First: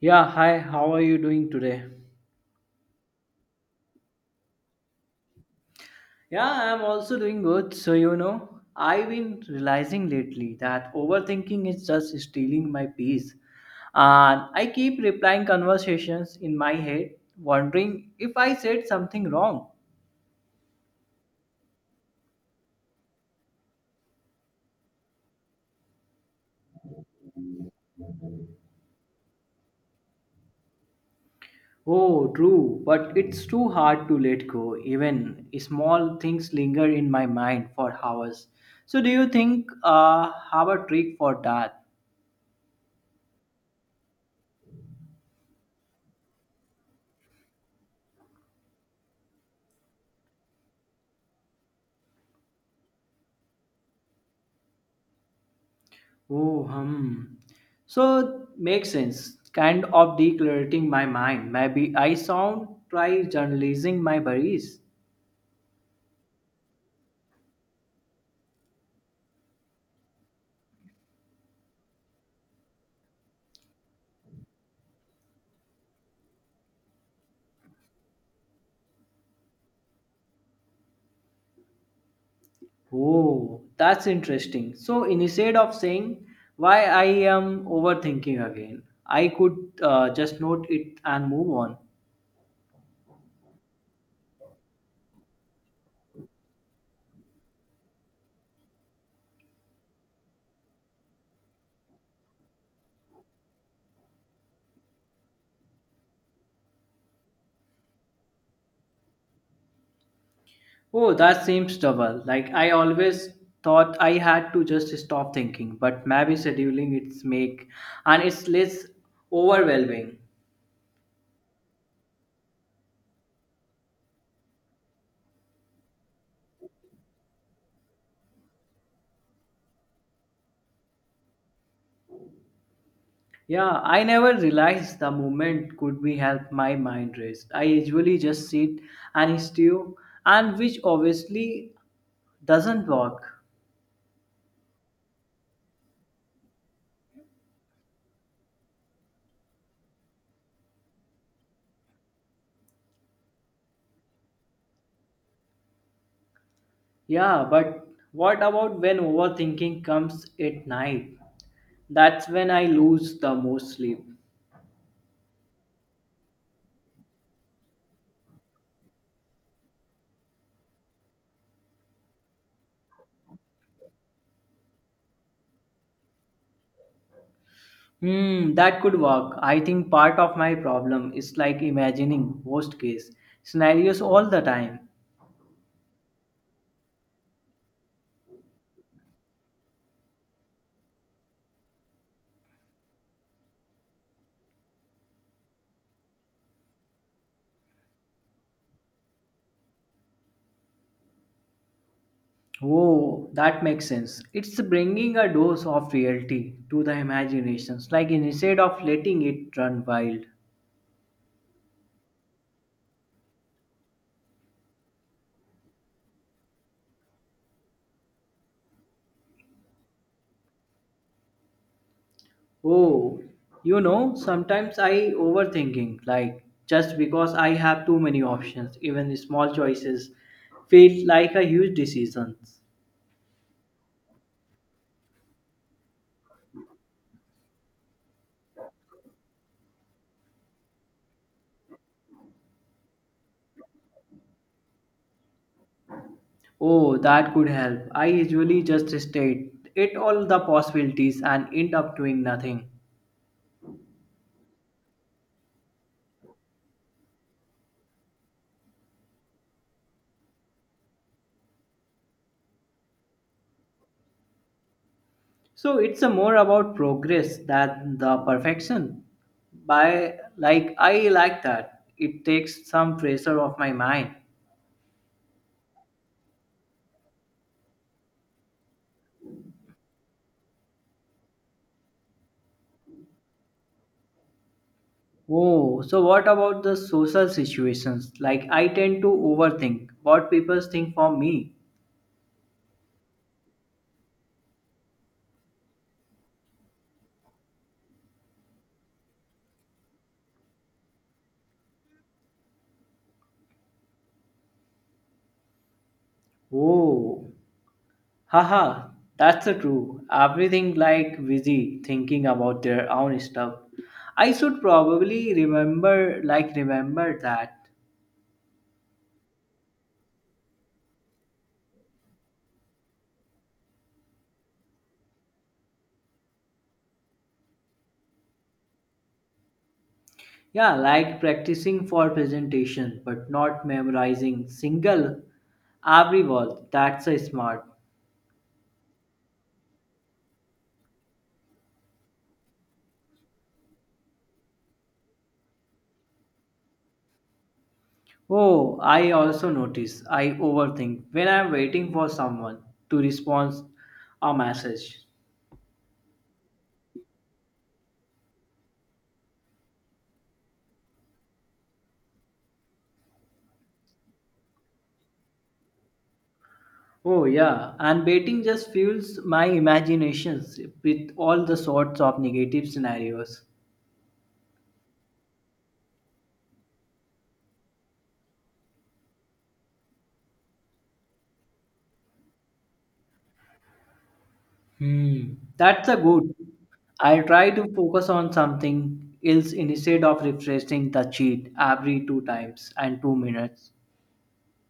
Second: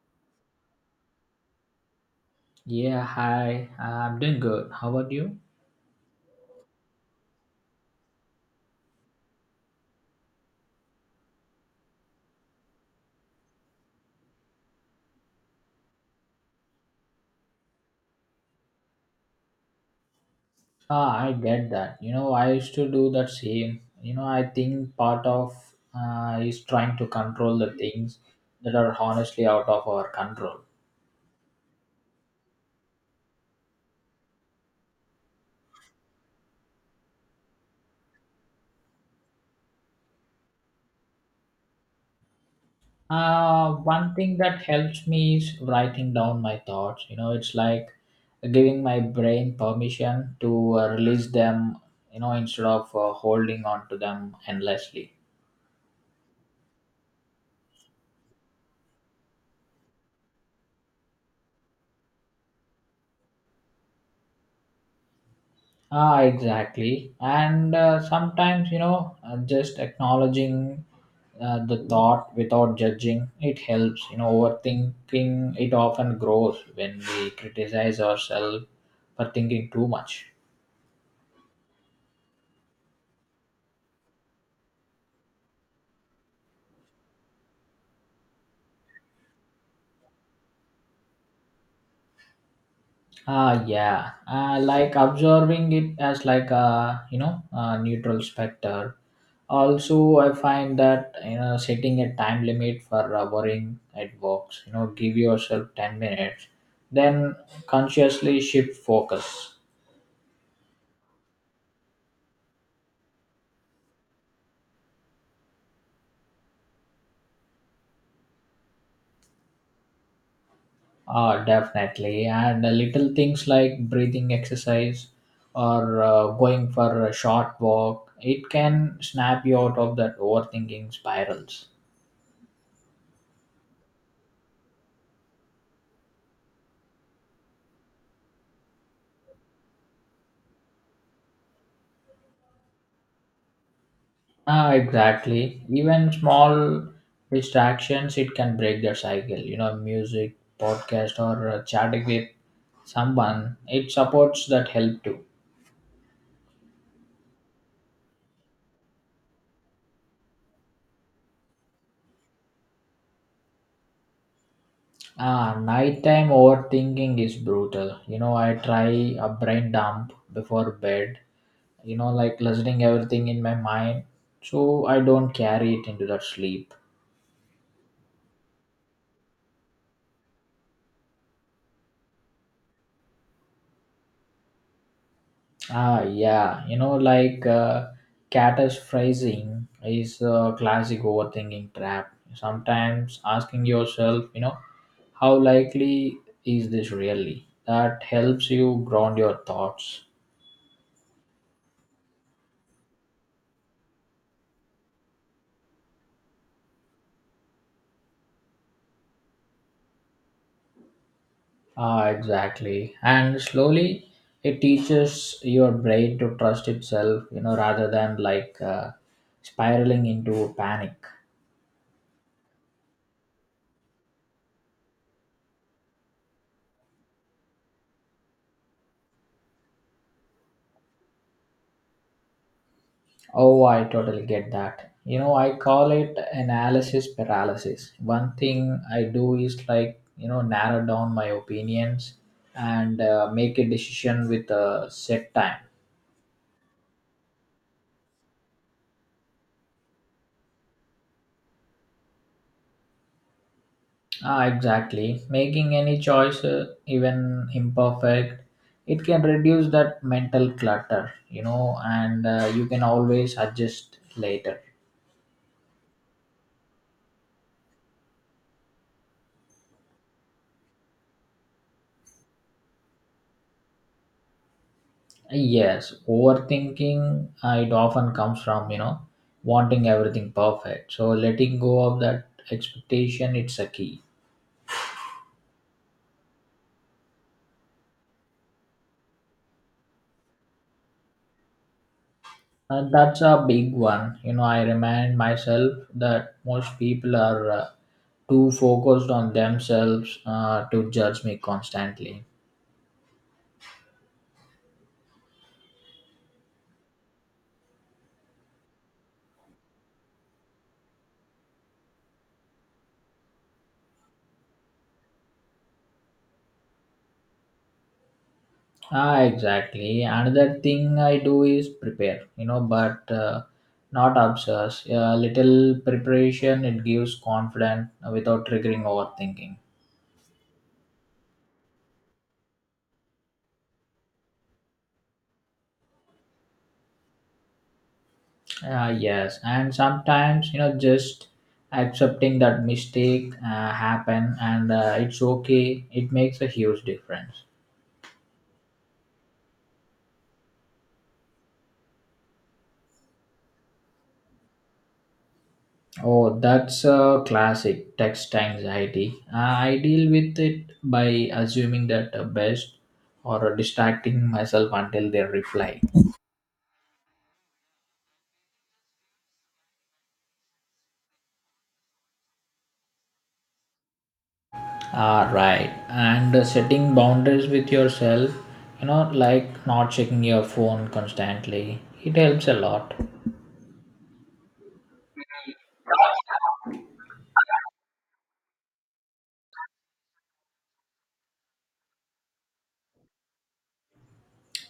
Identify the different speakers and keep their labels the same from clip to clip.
Speaker 1: Yeah, hi, how are you doing today?
Speaker 2: Yeah, hi. I'm doing good. How about you?
Speaker 1: Yeah, I'm also doing good. So, I've been realizing lately that overthinking is just stealing my peace. And I keep replying conversations in my head, wondering if I said something wrong.
Speaker 2: Ah, I get that. You know, I used to do that same. You know, I think part of is trying to control the things that are honestly out of our control.
Speaker 1: Oh, true, but it's too hard to let go. Even small things linger in my mind for hours. So, do you think have a trick for that?
Speaker 2: One thing that helps me is writing down my thoughts. You know, it's like giving my brain permission to release them, you know, instead of holding on to them endlessly.
Speaker 1: Oh, hmm. So makes sense. Kind of decluttering my mind. Maybe I sound try journalizing my worries.
Speaker 2: Ah, exactly. And sometimes, just acknowledging the thought without judging, it helps. You know, overthinking, it often grows when we criticize ourselves for thinking too much.
Speaker 1: Oh, that's interesting. So instead of saying why I am overthinking again, I could just note it and move on.
Speaker 2: Ah, yeah. Like observing it as like a, you know, a neutral specter. Also, I find that you know setting a time limit for worrying at works. You know, give yourself 10 minutes, then consciously shift focus.
Speaker 1: Oh, that seems double. Like I always thought I had to just stop thinking, but maybe scheduling it's make and it's less overwhelming.
Speaker 2: Definitely, and little things like breathing exercise or going for a short walk, it can snap you out of that overthinking spirals.
Speaker 1: Yeah, I never realized the movement could be help my mind rest. I usually just sit and stew, and which obviously doesn't work.
Speaker 2: Ah, exactly. Even small distractions, it can break their cycle. You know, music, podcast, or chatting with someone, it supports that help too.
Speaker 1: Yeah, but what about when overthinking comes at night? That's when I lose the most sleep.
Speaker 2: Ah, nighttime overthinking is brutal. You know, I try a brain dump before bed, you know, like listening everything in my mind, so I don't carry it into that sleep.
Speaker 1: Hmm, that could work. I think part of my problem is like imagining worst case scenarios all the time.
Speaker 2: Ah, yeah, you know, like catastrophizing is a classic overthinking trap. Sometimes asking yourself, you know, how likely is this really, that helps you ground your thoughts.
Speaker 1: Oh, that makes sense. It's bringing a dose of reality to the imaginations, like instead of letting it run wild.
Speaker 2: Ah, exactly. And slowly, it teaches your brain to trust itself, you know, rather than like spiraling into panic.
Speaker 1: Oh, sometimes I overthinking, like just because I have too many options, even small choices feel like a huge decisions.
Speaker 2: Oh, I totally get that. You know, I call it analysis paralysis. One thing I do is like, you know, narrow down my opinions and make a decision with a set time.
Speaker 1: Oh, that could help. I usually just state it all the possibilities and end up doing nothing.
Speaker 2: Ah, exactly. Making any choice, even imperfect, it can reduce that mental clutter, you know, and you can always adjust later.
Speaker 1: So it's a more about progress than the perfection. By like I like that. It takes some pressure off my mind.
Speaker 2: Yes, overthinking, it often comes from, you know, wanting everything perfect. So letting go of that expectation, it's a key.
Speaker 1: Oh, so what about the social situations? Like I tend to overthink what people think for me.
Speaker 2: That's a big one. You know, I remind myself that most people are too focused on themselves to judge me constantly.
Speaker 1: Oh, haha, that's the true. Everything like busy thinking about their own stuff. I should probably remember like remember that.
Speaker 2: Ah, exactly. Another thing I do is prepare, you know, but not obsess. A little preparation, it gives confidence without triggering overthinking.
Speaker 1: Yeah, like practicing for presentation but not memorizing single every word. That's a smart.
Speaker 2: Yes, and sometimes, you know, just accepting that mistake happen and it's okay. It makes a huge difference.
Speaker 1: Oh, I also notice I overthink when I'm waiting for someone to respond a message.
Speaker 2: Oh, that's a classic text anxiety. I deal with it by assuming that the best or distracting myself until they reply.
Speaker 1: Oh yeah, and waiting just fuels my imaginations with all the sorts of negative scenarios.
Speaker 2: Ah, right. And setting boundaries with yourself, you know, like not checking your phone constantly, it helps a lot.
Speaker 1: Hmm, that's a good. I try to focus on something else instead of refreshing the cheat every two times and 2 minutes.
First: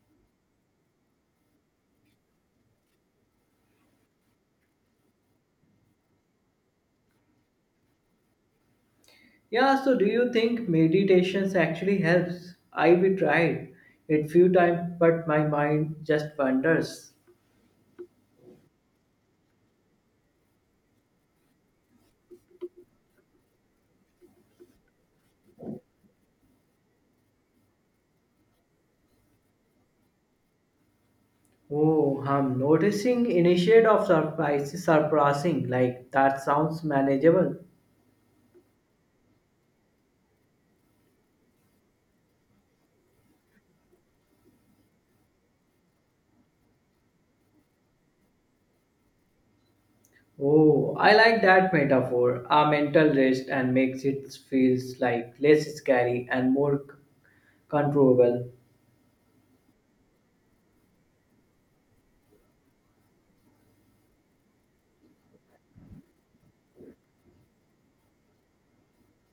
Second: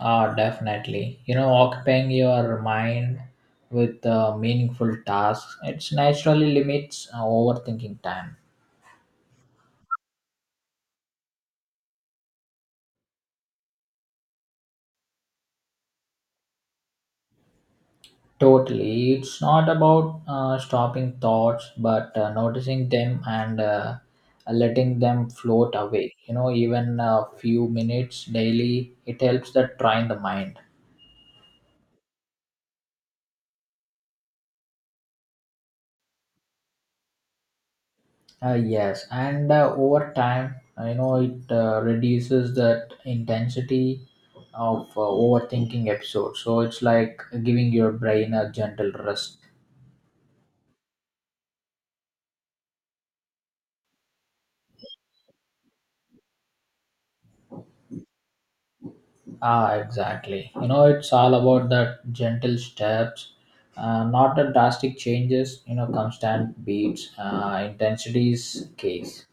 Speaker 2: Ah, definitely. You know, occupying your mind with meaningful tasks, it's naturally limits overthinking time.
Speaker 1: Yeah, so do you think meditations actually helps? I we tried it few times, but my mind just wanders.
Speaker 2: Totally. It's not about stopping thoughts, but noticing them and letting them float away. You know, even a few minutes daily, it helps that train the mind.
Speaker 1: Oh, I'm noticing instead of surprise, surprising. Like that sounds manageable.
Speaker 2: Yes, and over time, I know it reduces that intensity of overthinking episodes. So it's like giving your brain a gentle rest.
Speaker 1: Oh, I like that metaphor. A mental rest and makes it feels like less scary and more controllable.
Speaker 2: Ah, exactly. You know, it's all about that gentle steps, not the drastic changes. You know, constant beats, intensities case.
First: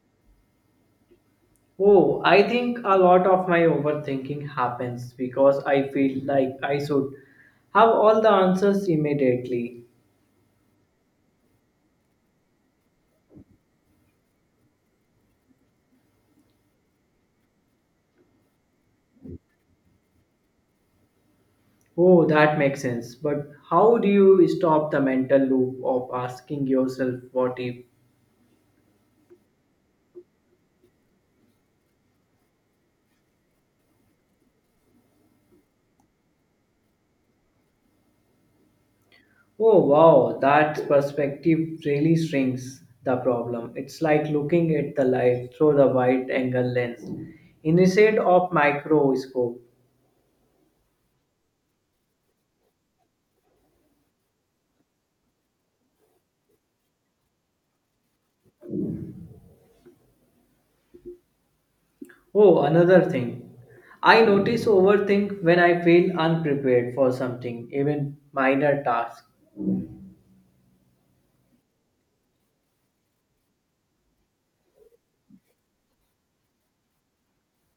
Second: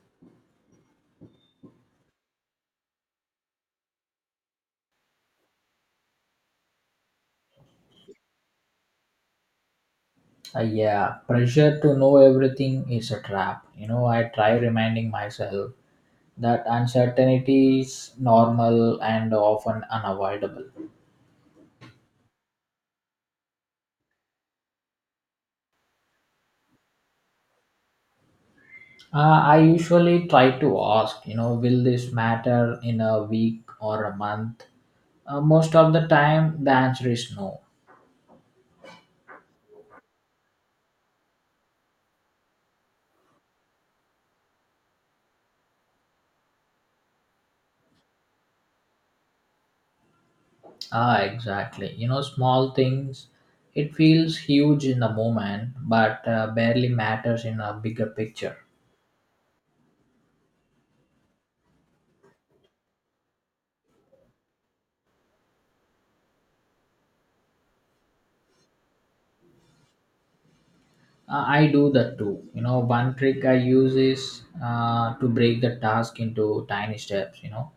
Speaker 1: Oh, I think a lot of my overthinking happens because I feel like I should have all the answers immediately.
Speaker 2: Yeah, pressure to know everything is a trap. You know, I try reminding myself that uncertainty is normal and often unavoidable.
Speaker 1: Oh, that makes sense. But how do you stop the mental loop of asking yourself what if?
Speaker 2: I usually try to ask, you know, will this matter in a week or a month? Most of the time, the answer is no.
Speaker 1: Oh wow, that perspective really shrinks the problem. It's like looking at the light through the wide angle lens instead of microscope.
Speaker 2: Ah, exactly. You know, small things, it feels huge in the moment, but barely matters in a bigger picture.
Speaker 1: Oh, another thing. I notice overthink when I feel unprepared for something, even minor tasks.
Speaker 2: I do that too. You know, one trick I use is to break the task into tiny steps, you know,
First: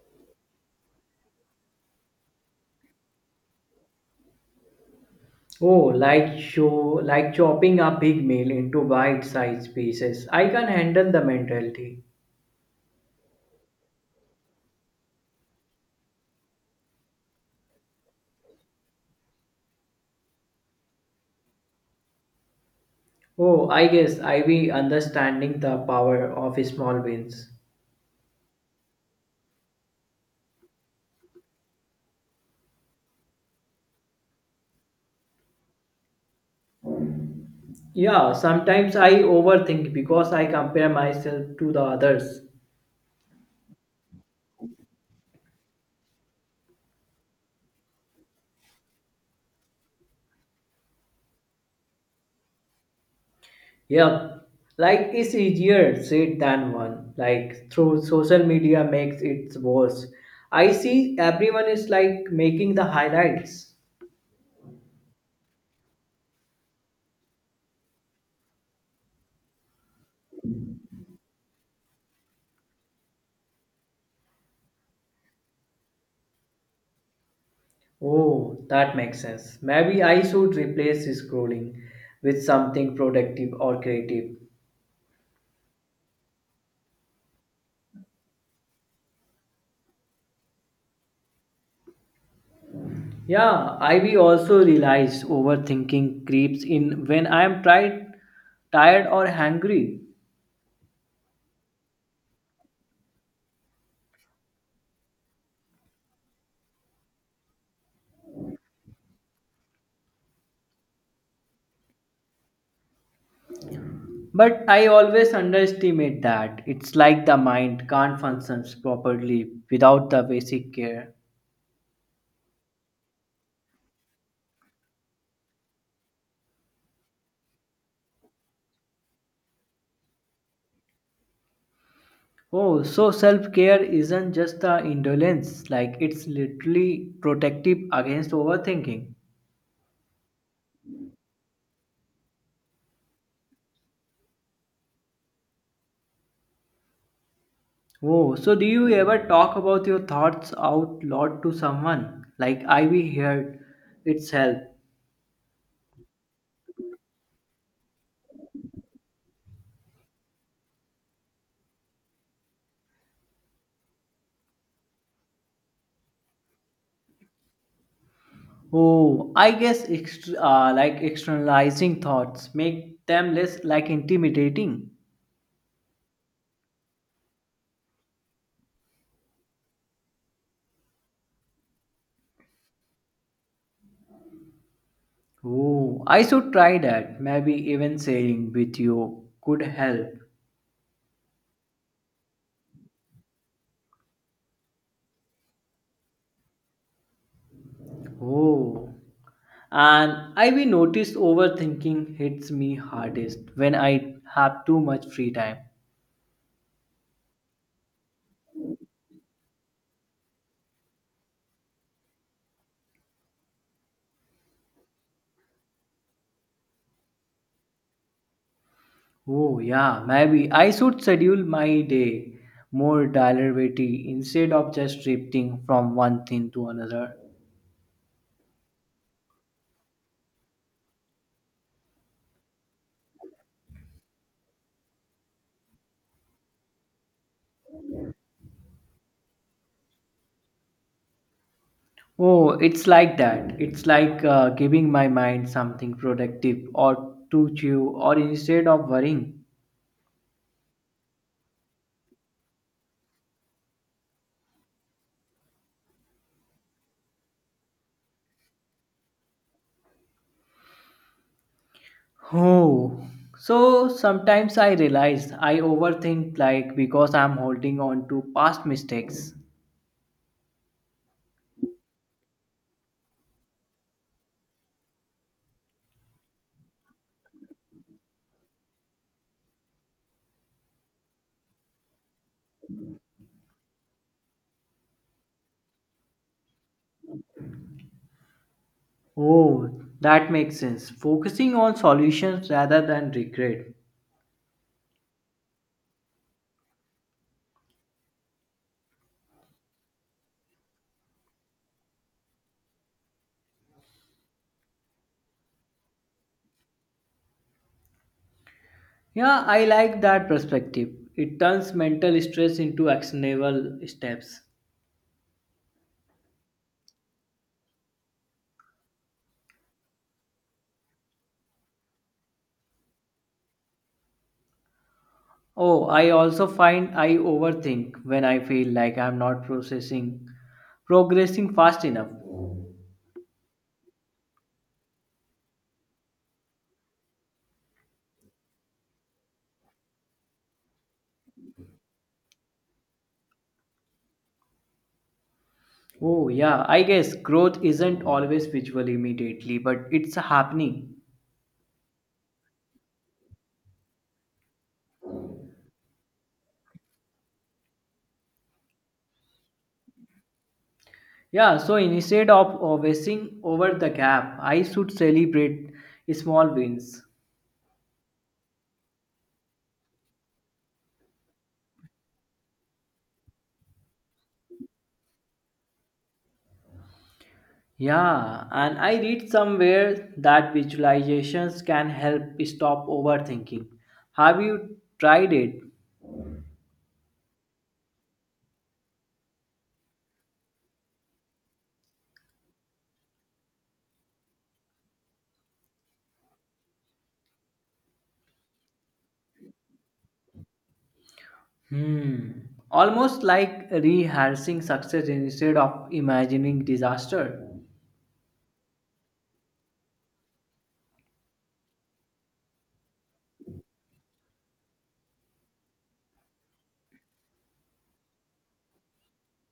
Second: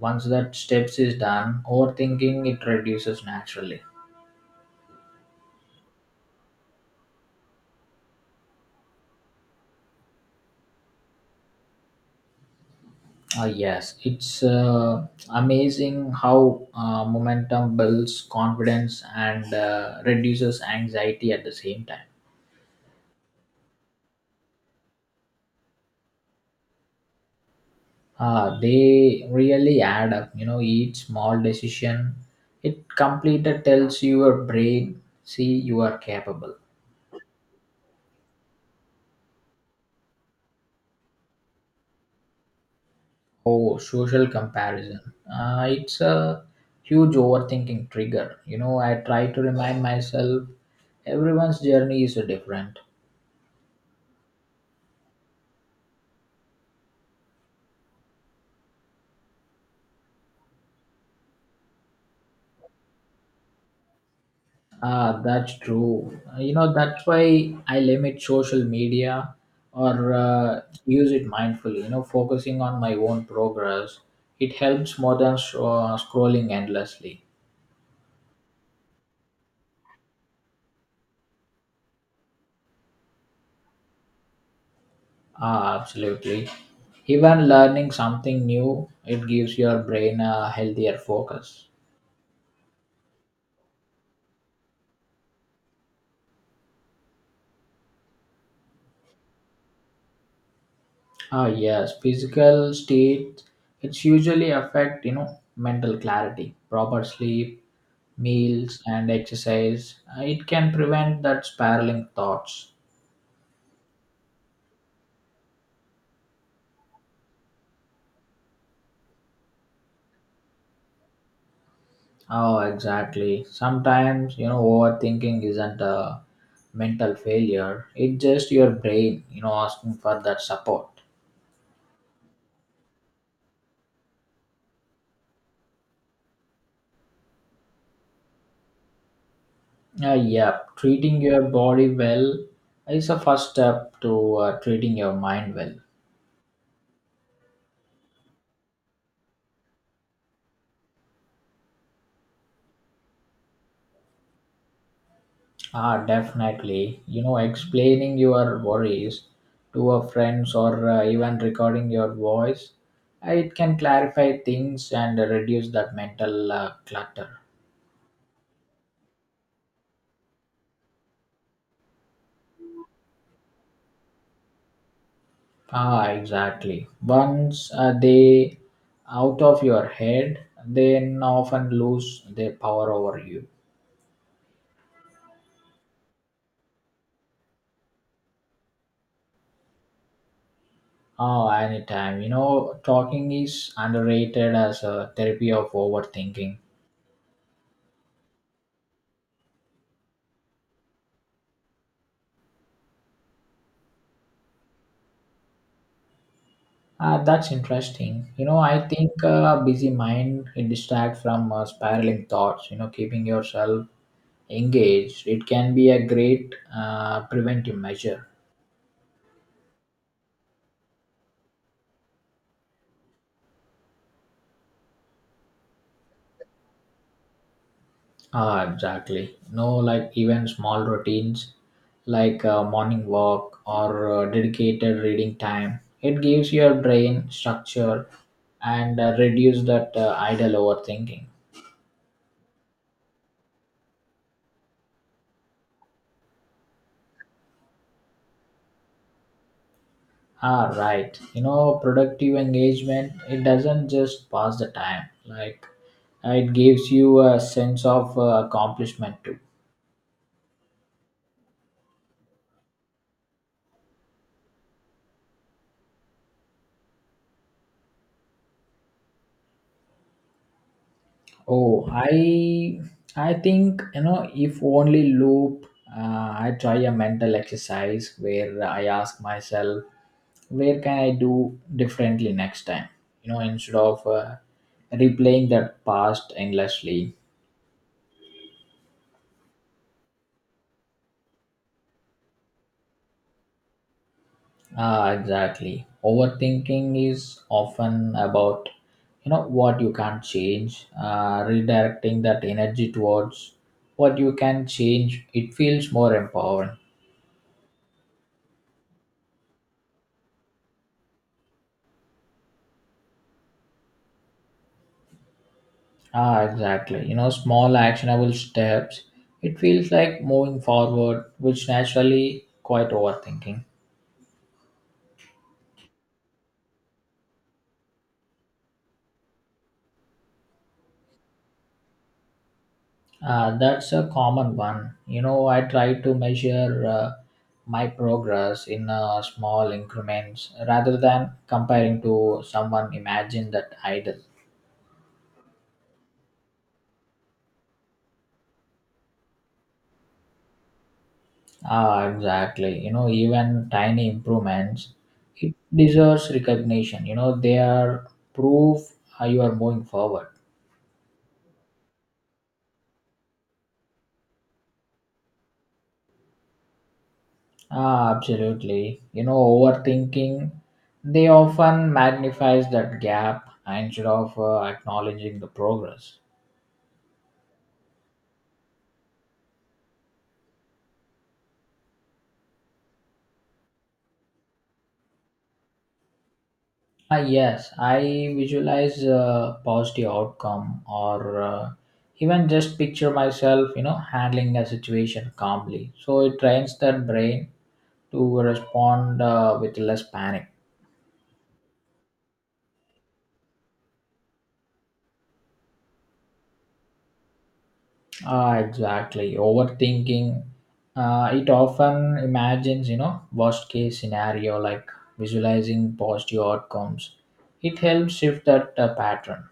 Speaker 2: once that steps is done overthinking, it reduces naturally.
Speaker 1: Oh, like show like chopping a big meal into bite-sized pieces. I can handle the mentality.
Speaker 2: Yes, it's amazing how momentum builds confidence and reduces anxiety at the same time.
Speaker 1: Oh, I guess I be understanding the power of small wins.
Speaker 2: They really add up. You know, each small decision it completed tells your brain, see, you are capable.
Speaker 1: Yeah, sometimes I overthink because I compare myself to the others.
Speaker 2: Oh, social comparison, it's a huge overthinking trigger. You know, I try to remind myself everyone's journey is so different.
Speaker 1: Yeah, like it's easier said than one. Like through social media makes it worse. I see everyone is like making the highlights.
Speaker 2: Ah, that's true. You know, that's why I limit social media or use it mindfully. You know, focusing on my own progress it helps more than scrolling endlessly.
Speaker 1: Oh, that makes sense. Maybe I should replace scrolling with something productive or creative.
Speaker 2: Ah, absolutely. Even learning something new, it gives your brain a healthier focus.
Speaker 1: Yeah, I will also realize overthinking creeps in when I am tired, tired or hungry.
Speaker 2: Ah, yes, physical state, it's usually affect, you know, mental clarity, proper sleep, meals, and exercise. It can prevent that spiraling thoughts.
Speaker 1: But I always underestimate that. It's like the mind can't function properly without the basic care.
Speaker 2: Oh, exactly. Sometimes, you know, overthinking isn't a mental failure. It's just your brain, you know, asking for that support.
Speaker 1: Oh, so self care isn't just the indolence, like it's literally protective against overthinking.
Speaker 2: Yeah, treating your body well is a first step to treating your mind well.
Speaker 1: Oh, so do you ever talk about your thoughts out loud to someone? Like I we heard it's help.
Speaker 2: Ah, definitely. You know, explaining your worries to a friends or even recording your voice, it can clarify things and reduce that mental clutter.
Speaker 1: Oh, I guess like externalizing thoughts make them less like intimidating.
Speaker 2: Ah, exactly. Once they out of your head, then often lose their power over you.
Speaker 1: Oh, I should try that. Maybe even sharing with you could help.
Speaker 2: Oh, anytime. You know, talking is underrated as a therapy of overthinking.
Speaker 1: Oh, and I will notice overthinking hits me hardest when I have too much free time.
Speaker 2: Ah, that's interesting. You know, I think a busy mind, it distracts from spiraling thoughts. You know, keeping yourself engaged, it can be a great preventive measure.
Speaker 1: Oh, yeah, maybe I should schedule my day more deliberately instead of just drifting from one thing to another.
Speaker 2: Ah, exactly. No, like even small routines like morning walk or dedicated reading time. It gives your brain structure and reduce that idle overthinking.
Speaker 1: Oh, it's like that. It's like giving my mind something productive or to chew, or instead of worrying.
Speaker 2: Ah, right. You know, productive engagement, it doesn't just pass the time. Like it gives you a sense of accomplishment too.
Speaker 1: Oh, so sometimes I realize I overthink like because I'm holding on to past mistakes.
Speaker 2: Oh, i think, you know, if only loop, I try a mental exercise where I ask myself where can I do differently next time, you know, instead of replaying that past endlessly.
Speaker 1: Oh, that makes sense. Focusing on solutions rather than regret.
Speaker 2: Ah, exactly. Overthinking is often about, you know, what you can't change, redirecting that energy towards what you can change. It feels more empowering.
Speaker 1: Yeah, I like that perspective. It turns mental stress into actionable steps.
Speaker 2: Ah, exactly. You know, small actionable steps. It feels like moving forward, which naturally quite overthinking.
Speaker 1: Oh, I also find I overthink when I feel like I'm not processing progressing fast enough.
Speaker 2: That's a common one. You know, I try to measure my progress in small increments rather than comparing to someone imagined that idol.
Speaker 1: Oh, yeah, I guess growth isn't always visual immediately, but it's happening.
Speaker 2: Ah, exactly. You know, even tiny improvements, it deserves recognition. You know, they are proof how you are moving forward.
Speaker 1: Yeah, so instead of wasting over the gap, I should celebrate small wins.
Speaker 2: Ah, absolutely. You know, overthinking, they often magnifies that gap instead of acknowledging the progress.
Speaker 1: Yeah, and I read somewhere that visualizations can help stop overthinking. Have you tried it?
Speaker 2: Ah, yes, I visualize a positive outcome or even just picture myself, you know, handling a situation calmly. So it trains that brain to respond with less panic.
Speaker 1: Hmm. Almost like rehearsing success instead of imagining disaster.
Speaker 2: Ah, exactly. Overthinking, it often imagines, you know, worst case scenario like visualizing positive outcomes. It helps shift that pattern.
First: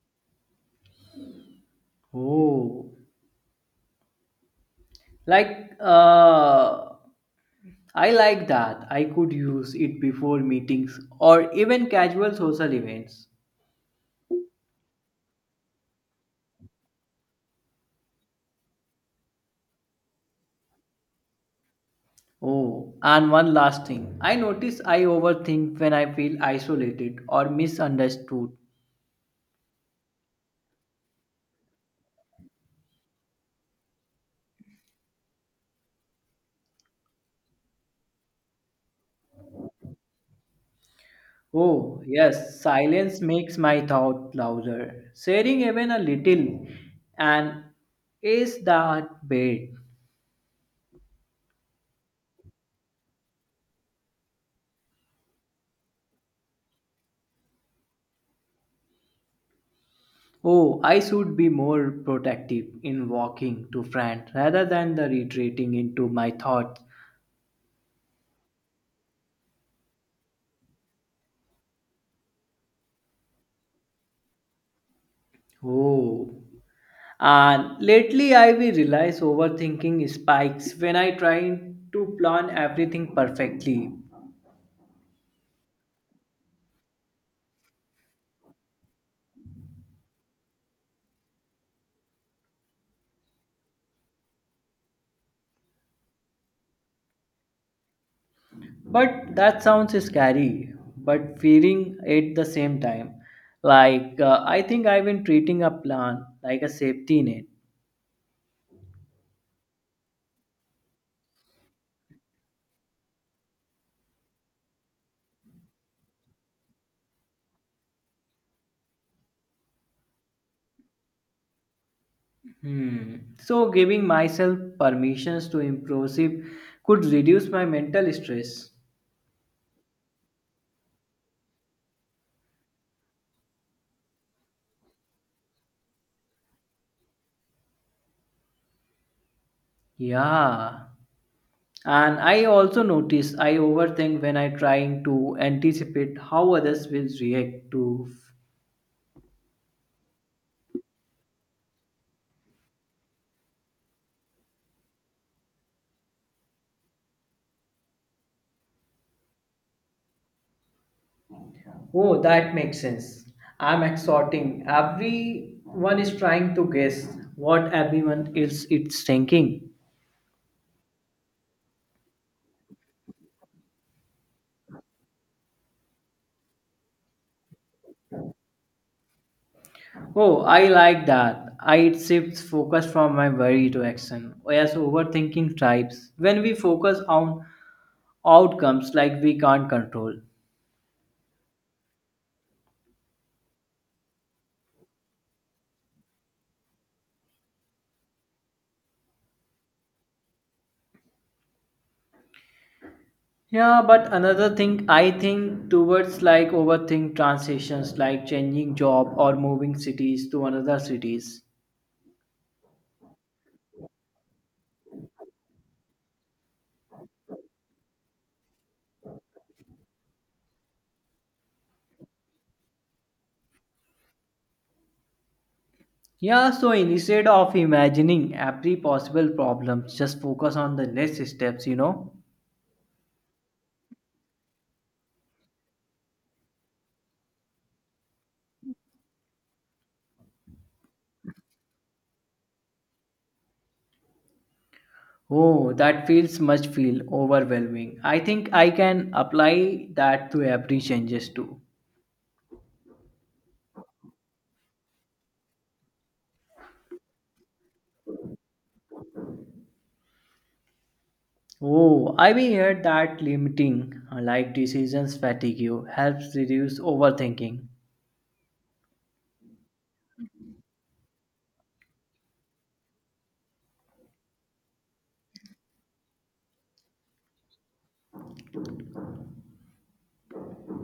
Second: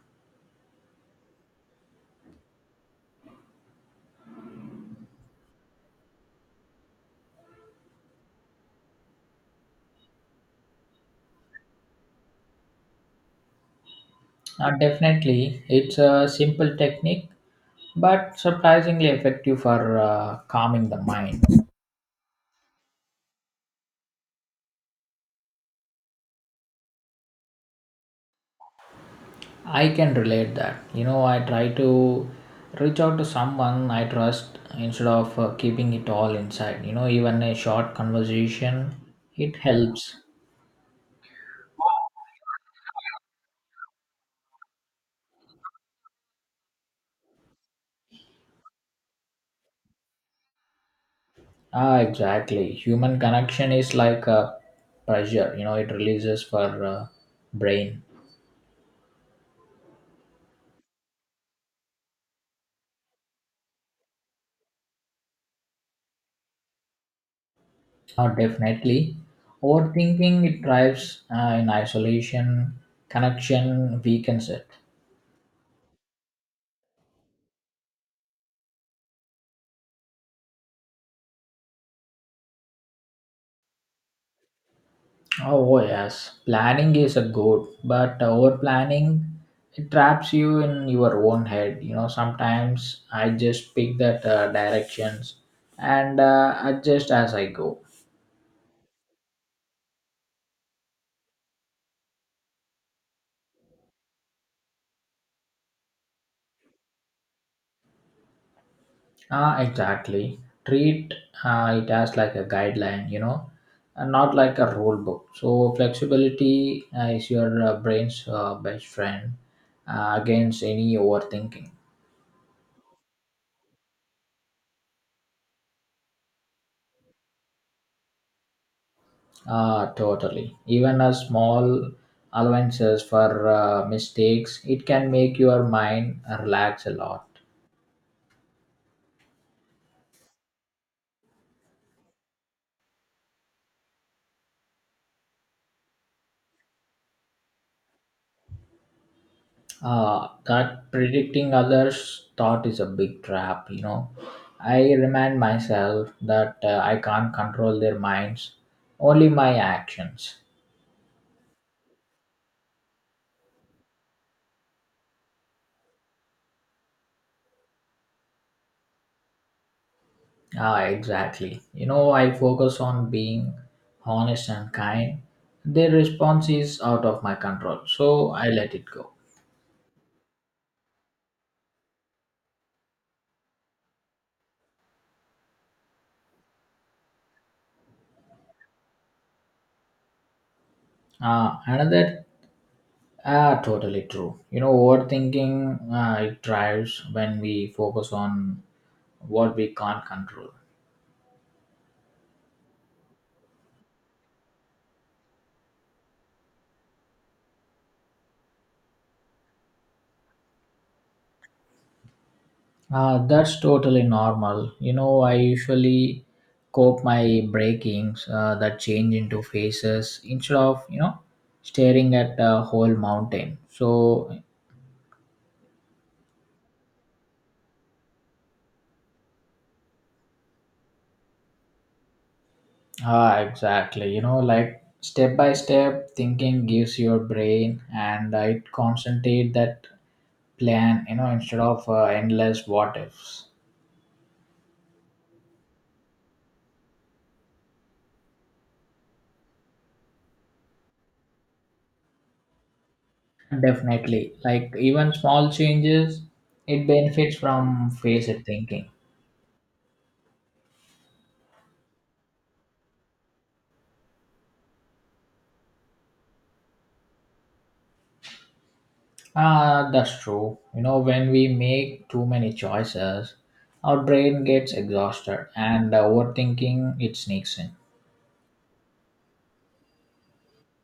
Speaker 1: Oh, like I like that. I could use it before meetings or even casual social events.
Speaker 2: Definitely, it's a simple technique but surprisingly effective for calming the mind.
Speaker 1: Oh, and one last thing. I notice I overthink when I feel isolated or misunderstood.
Speaker 2: I can relate that. You know, I try to reach out to someone I trust instead of keeping it all inside. You know, even a short conversation, it helps.
Speaker 1: Oh, yes, silence makes my thought louder. Sharing even a little and is that bad?
Speaker 2: Ah, exactly. Human connection is like a pressure. You know, it releases for brain.
Speaker 1: Oh, I should be more protective in walking to friends rather than the retreating into my thoughts.
Speaker 2: Oh, definitely. Overthinking, it drives in isolation. Connection weakens it.
Speaker 1: Oh, and lately I will realize overthinking spikes when I try to plan everything perfectly.
Speaker 2: Oh yes, planning is a good, but over planning, it traps you in your own head. You know, sometimes I just pick that directions and adjust as I go.
Speaker 1: But that sounds scary, but fearing at the same time. Like, I think I've been treating a plan like a safety net.
Speaker 2: Ah, exactly. Treat it as like a guideline. You know, and not like a rule book. So flexibility is your brain's best friend against any overthinking.
Speaker 1: Hmm. So, giving myself permissions to improve could reduce my mental stress.
Speaker 2: Ah, totally. Even a small allowances for mistakes, it can make your mind relax a lot.
Speaker 1: Yeah. And I also notice I overthink when I trying to anticipate how others will react to.
Speaker 2: Ah, that predicting others' thought is a big trap, you know. I remind myself that I can't control their minds, only my actions.
Speaker 1: Oh, that makes sense. I'm exhorting. Everyone is trying to guess what everyone else is thinking.
Speaker 2: Ah, exactly. You know, I focus on being honest and kind. Their response is out of my control, so I let it go.
Speaker 1: Oh, I like that. I it shifts focus from my worry to action. Whereas overthinking thrives when we focus on outcomes like we can't control.
Speaker 2: Another. Ah, totally true. You know, overthinking, it drives when we focus on what we can't control.
Speaker 1: Yeah, but another thing I think towards like overthink transitions like changing job or moving cities to another cities.
Speaker 2: That's totally normal. You know, I usually cope my breakings that change into faces instead of, you know, staring at a whole mountain. So
Speaker 1: Yeah, so instead of imagining every possible problem, just focus on the less steps,
Speaker 2: ah, exactly. You know, like step by step thinking gives your brain and it concentrate that plan. You know, instead of endless what ifs.
Speaker 1: Oh, that feels much feel overwhelming. I think I can apply that to every changes too.
Speaker 2: Definitely. Like even small changes, it benefits from phased thinking.
Speaker 1: Oh, I've heard that limiting like decisions fatigue you helps reduce overthinking.
Speaker 2: Ah, that's true. You know, when we make too many choices, our brain gets exhausted and overthinking, it sneaks in.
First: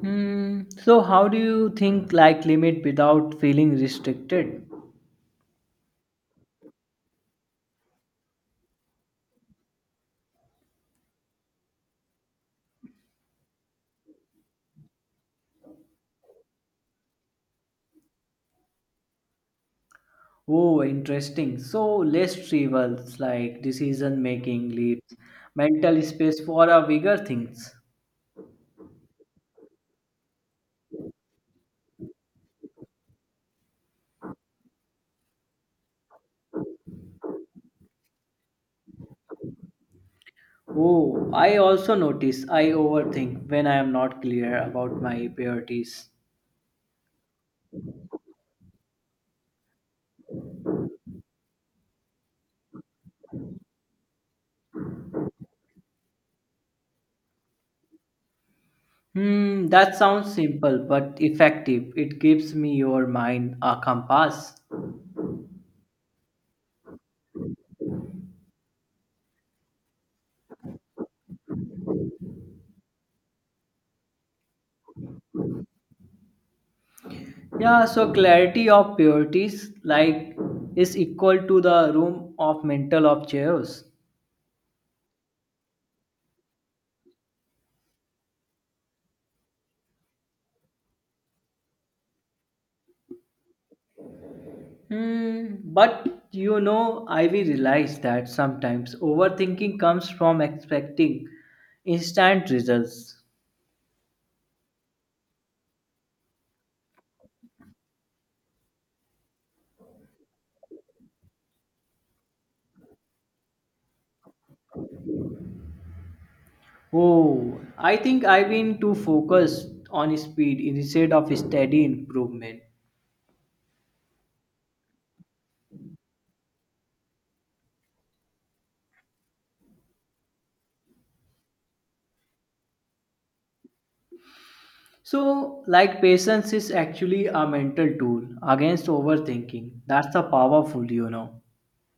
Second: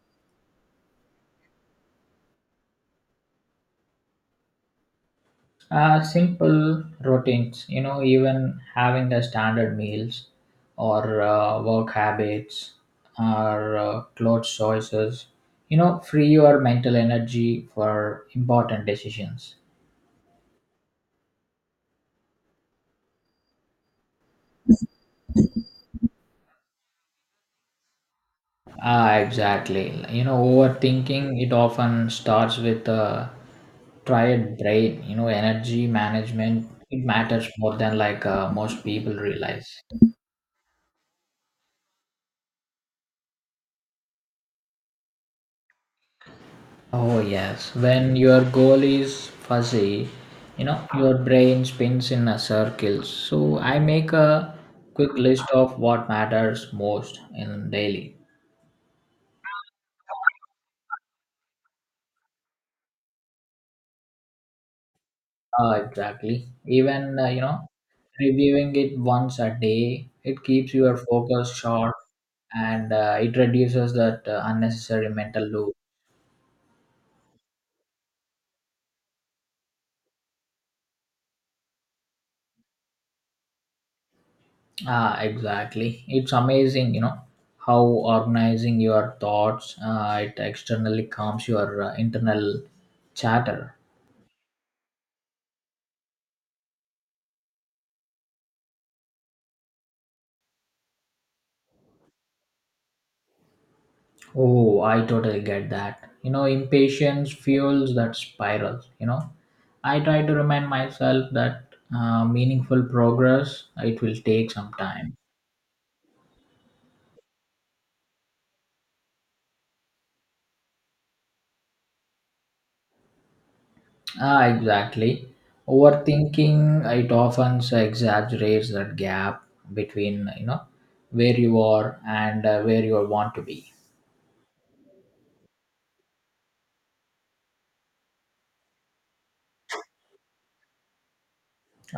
Speaker 1: Hmm. So how do you think like limit without feeling restricted?
Speaker 2: Simple routines, you know, even having the standard meals or work habits or clothes choices, you know, free your mental energy for important decisions.
Speaker 1: Oh, interesting. So less trivial, like decision making leaves mental space for a bigger things.
Speaker 2: Ah, exactly. You know, overthinking, it often starts with a tired brain. You know, energy management, it matters more than like most people realize.
Speaker 1: Oh, I also notice I overthink when I am not clear about my priorities.
Speaker 2: Oh, yes. When your goal is fuzzy, you know, your brain spins in a circle. So I make a quick list of what matters most in daily.
Speaker 1: Hmm, that sounds simple but effective. It gives me your mind a compass.
Speaker 2: Exactly. Even you know, reviewing it once a day, it keeps your focus sharp and it reduces that unnecessary mental loop.
Speaker 1: Yeah, so clarity of priorities like is equal to the room of mental of chaos.
Speaker 2: Ah, exactly. It's amazing, you know, how organizing your thoughts it externally calms your internal chatter.
Speaker 1: Hmm, but I will realize that sometimes overthinking comes from expecting instant results.
Speaker 2: Oh, I totally get that. You know, impatience fuels that spiral. You know, I try to remind myself that meaningful progress it will take some time.
Speaker 1: Oh, I think I've been too focused on speed instead of steady improvement.
Speaker 2: Ah, exactly. Overthinking it often exaggerates that gap between you know where you are and where you want to be.
Speaker 1: So, like patience is actually a mental tool against overthinking. That's the powerful.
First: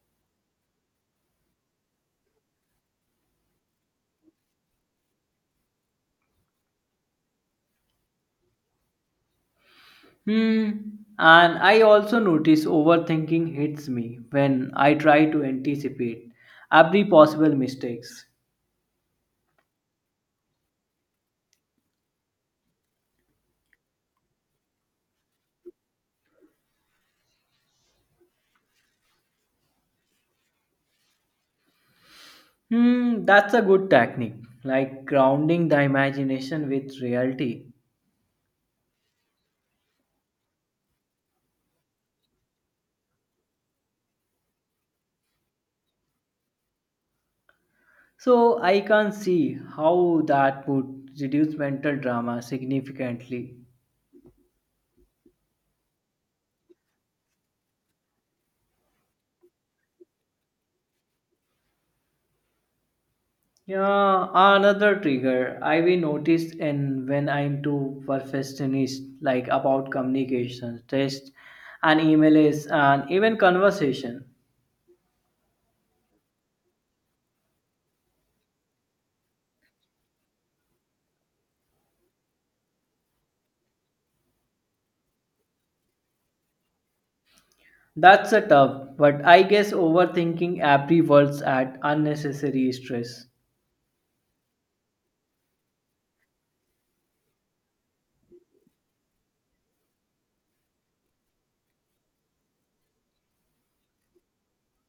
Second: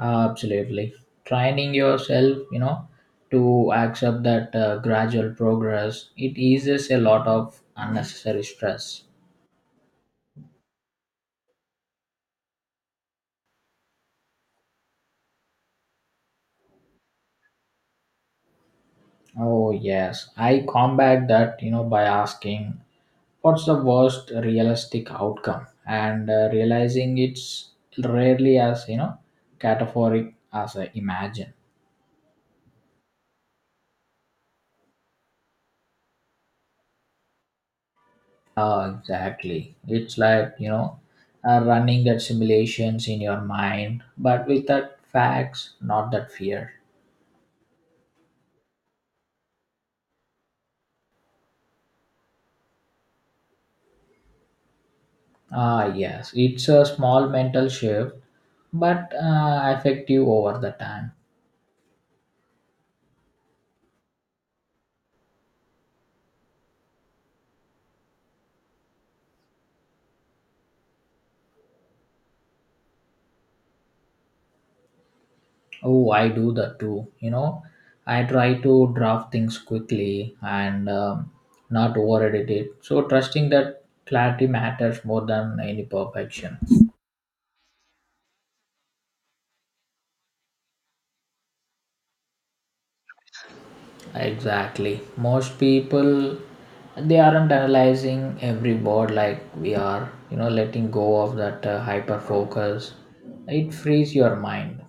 Speaker 2: Absolutely. Training yourself, you know, to accept that gradual progress, it eases a lot of unnecessary stress.
Speaker 1: Hmm. And I also notice overthinking hits me when I try to anticipate every possible mistakes.
Speaker 2: Oh, yes. I combat that, you know, by asking what's the worst realistic outcome and realizing it's rarely as, you know, categoric as I imagine.
Speaker 1: Hmm, that's a good technique, like grounding the imagination with reality.
Speaker 2: Ah, exactly. It's like, you know, running that simulations in your mind, but with that facts, not that fear.
Speaker 1: So I can see how that would reduce mental drama significantly.
Speaker 2: Ah, yes, it's a small mental shift, but effective over the time.
Speaker 1: Yeah, another trigger I will notice in when I'm too perfectionist, like about communication, test, and email is, and even conversation.
Speaker 2: Oh, I do that too. You know, I try to draft things quickly and not overedit it. So, trusting that clarity matters more than any perfection.
Speaker 1: That's a tough, but I guess overthinking every words add unnecessary stress.
Speaker 2: Exactly. Most people they aren't analyzing every word like we are. You know, letting go of that hyper focus, it frees your mind.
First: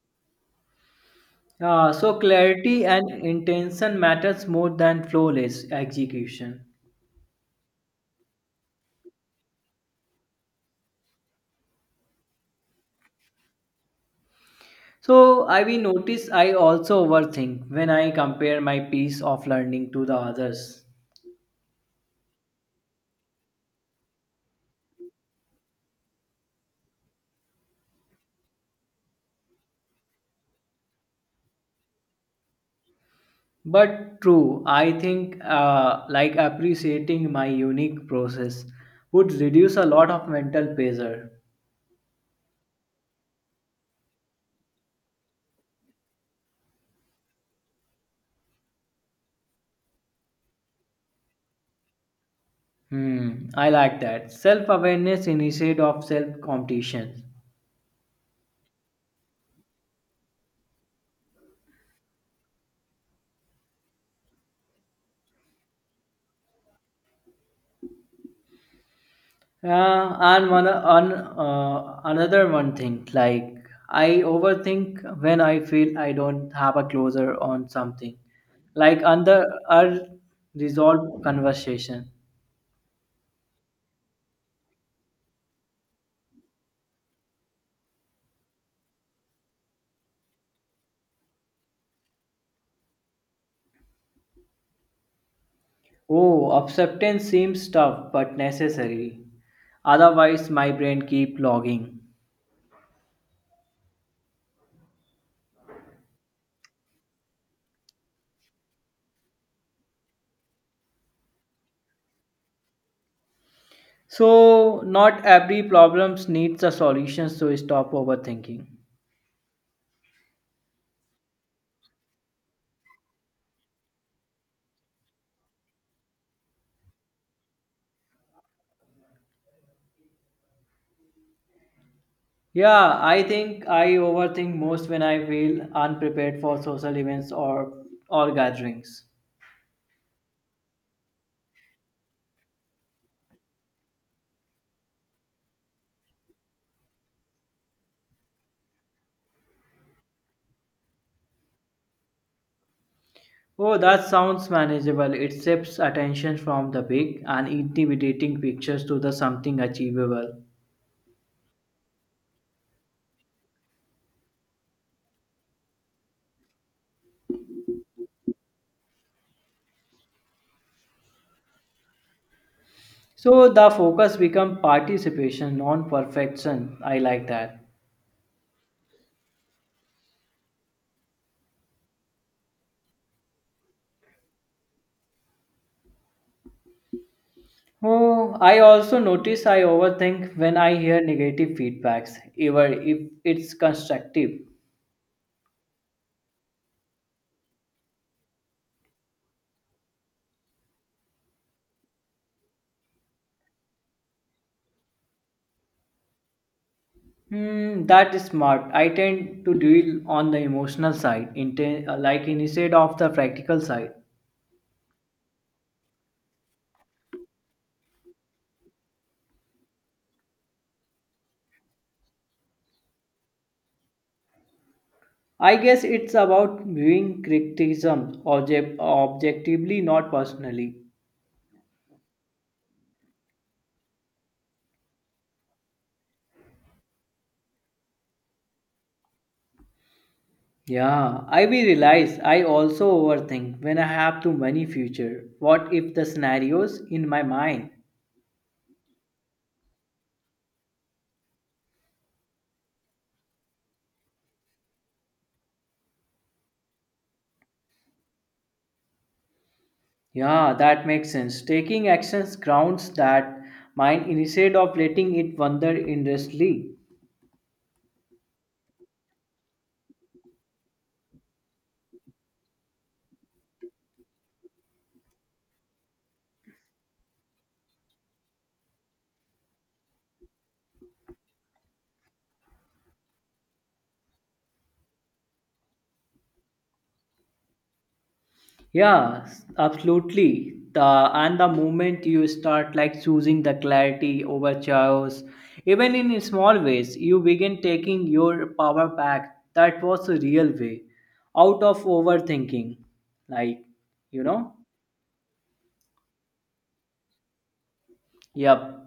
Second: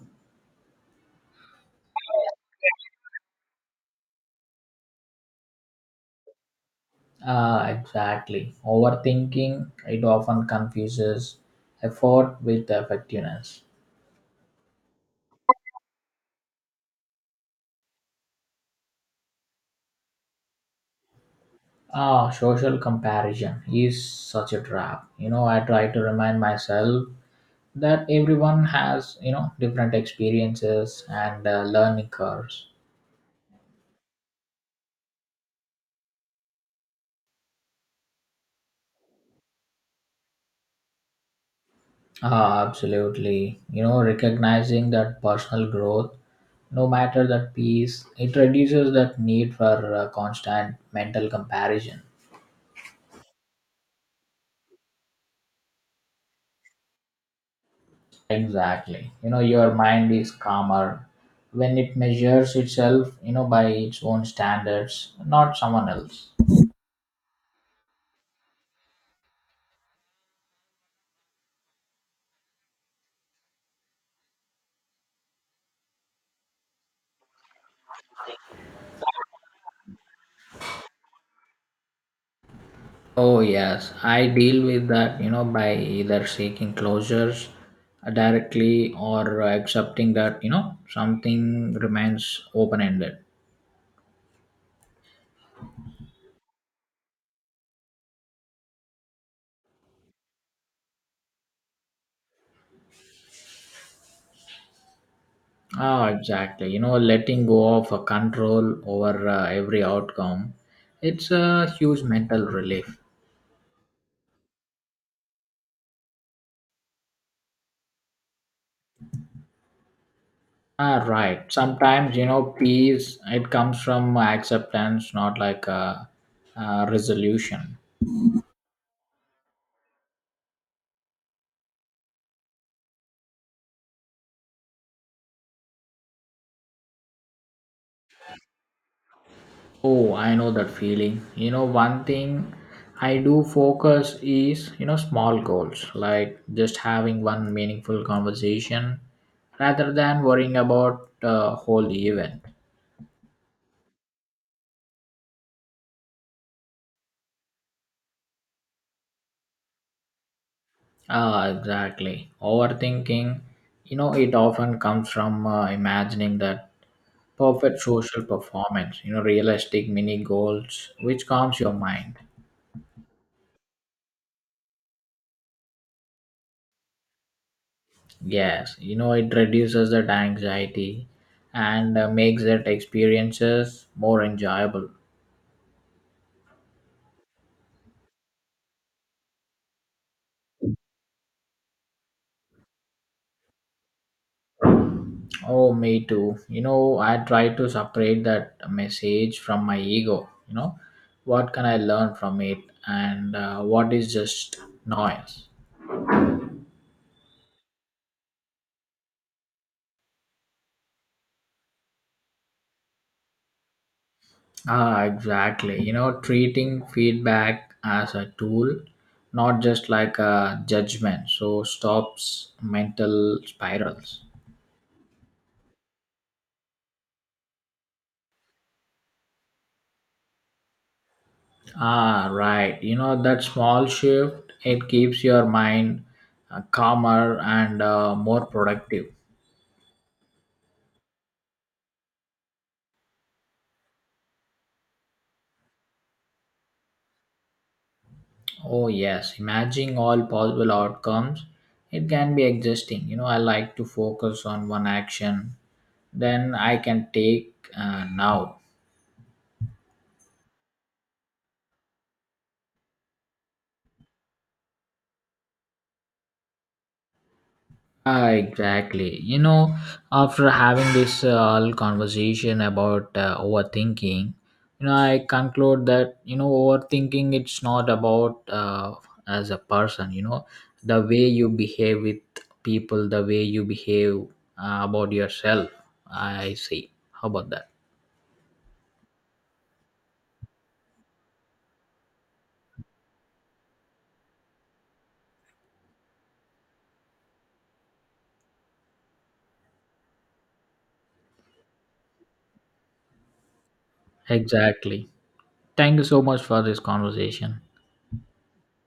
Speaker 1: So clarity and intention matters more than flawless execution.
Speaker 2: Ah, exactly. Overthinking, it often confuses effort with effectiveness.
Speaker 1: So I will notice I also overthink when I compare my piece of learning to the others.
Speaker 2: Ah, social comparison is such a trap. You know, I try to remind myself that everyone has, you know, different experiences and learning curves.
Speaker 1: But true, I think like appreciating my unique process would reduce a lot of mental pressure.
Speaker 2: Ah, absolutely. You know, recognizing that personal growth, no matter that piece, it reduces that need for constant mental comparison.
Speaker 1: Hmm, I like that. Self awareness instead of self competition.
Speaker 2: Exactly. You know, your mind is calmer when it measures itself, you know, by its own standards, not someone else.
Speaker 1: Yeah, and one on another one thing, like I overthink when I feel I don't have a closure on something, like under unresolved conversation.
Speaker 2: Oh, yes. I deal with that, you know, by either seeking closures directly or accepting that, you know, something remains open ended.
Speaker 1: Oh, acceptance seems tough but necessary. Otherwise, my brain keep logging.
Speaker 2: Ah, exactly. You know, letting go of a control over every outcome, it's a huge mental relief.
Speaker 1: So, not every problems needs a solution. So, stop overthinking.
Speaker 2: Ah, right. Sometimes, you know, peace, it comes from acceptance, not like a resolution.
Speaker 1: Yeah, I think I overthink most when I feel unprepared for social events or gatherings.
Speaker 2: Oh, I know that feeling. You know, one thing I do focus is, you know, small goals, like just having one meaningful conversation rather than worrying about the whole event.
Speaker 1: Oh, that sounds manageable. It shifts attention from the big and intimidating pictures to the something achievable.
Speaker 2: Ah, exactly. Overthinking, you know, it often comes from imagining that perfect social performance, you know, realistic mini goals which calms your mind.
Speaker 1: So the focus becomes participation, non perfection. I like that.
Speaker 2: Yes, you know, it reduces that anxiety and makes that experiences more enjoyable.
Speaker 1: Oh, I also notice I overthink when I hear negative feedbacks, even if it's constructive.
Speaker 2: Oh, me too. You know, I try to separate that message from my ego. You know, what can I learn from it and what is just noise.
Speaker 1: Hmm, that is smart. I tend to deal on the emotional side, like instead of the practical side.
Speaker 2: Ah, exactly. You know, treating feedback as a tool, not just like a judgment, so stops mental spirals.
Speaker 1: I guess it's about viewing criticism objectively, not personally.
Speaker 2: Ah, right. You know, that small shift, it keeps your mind calmer and more productive.
Speaker 1: Yeah, I will realize I also overthink when I have too many future. What if the scenarios in my mind?
Speaker 2: Oh, yes. Imagining all possible outcomes, it can be exhausting. You know, I like to focus on one action, then I can take now.
Speaker 1: Yeah, that makes sense. Taking actions grounds that mind instead of letting it wander endlessly.
Speaker 2: Ah, exactly. You know, after having this all conversation about overthinking, you know, I conclude that you know overthinking it's not about as a person. You know, the way you behave with people, the way you behave about yourself. I see. How about that?
Speaker 1: Yeah, absolutely. The and the moment you start like choosing the clarity over chaos, even in small ways, you begin taking your power back. That was the real way out of overthinking. Like, you know?
Speaker 2: Exactly. Thank you so much for this conversation.
Speaker 1: Yep.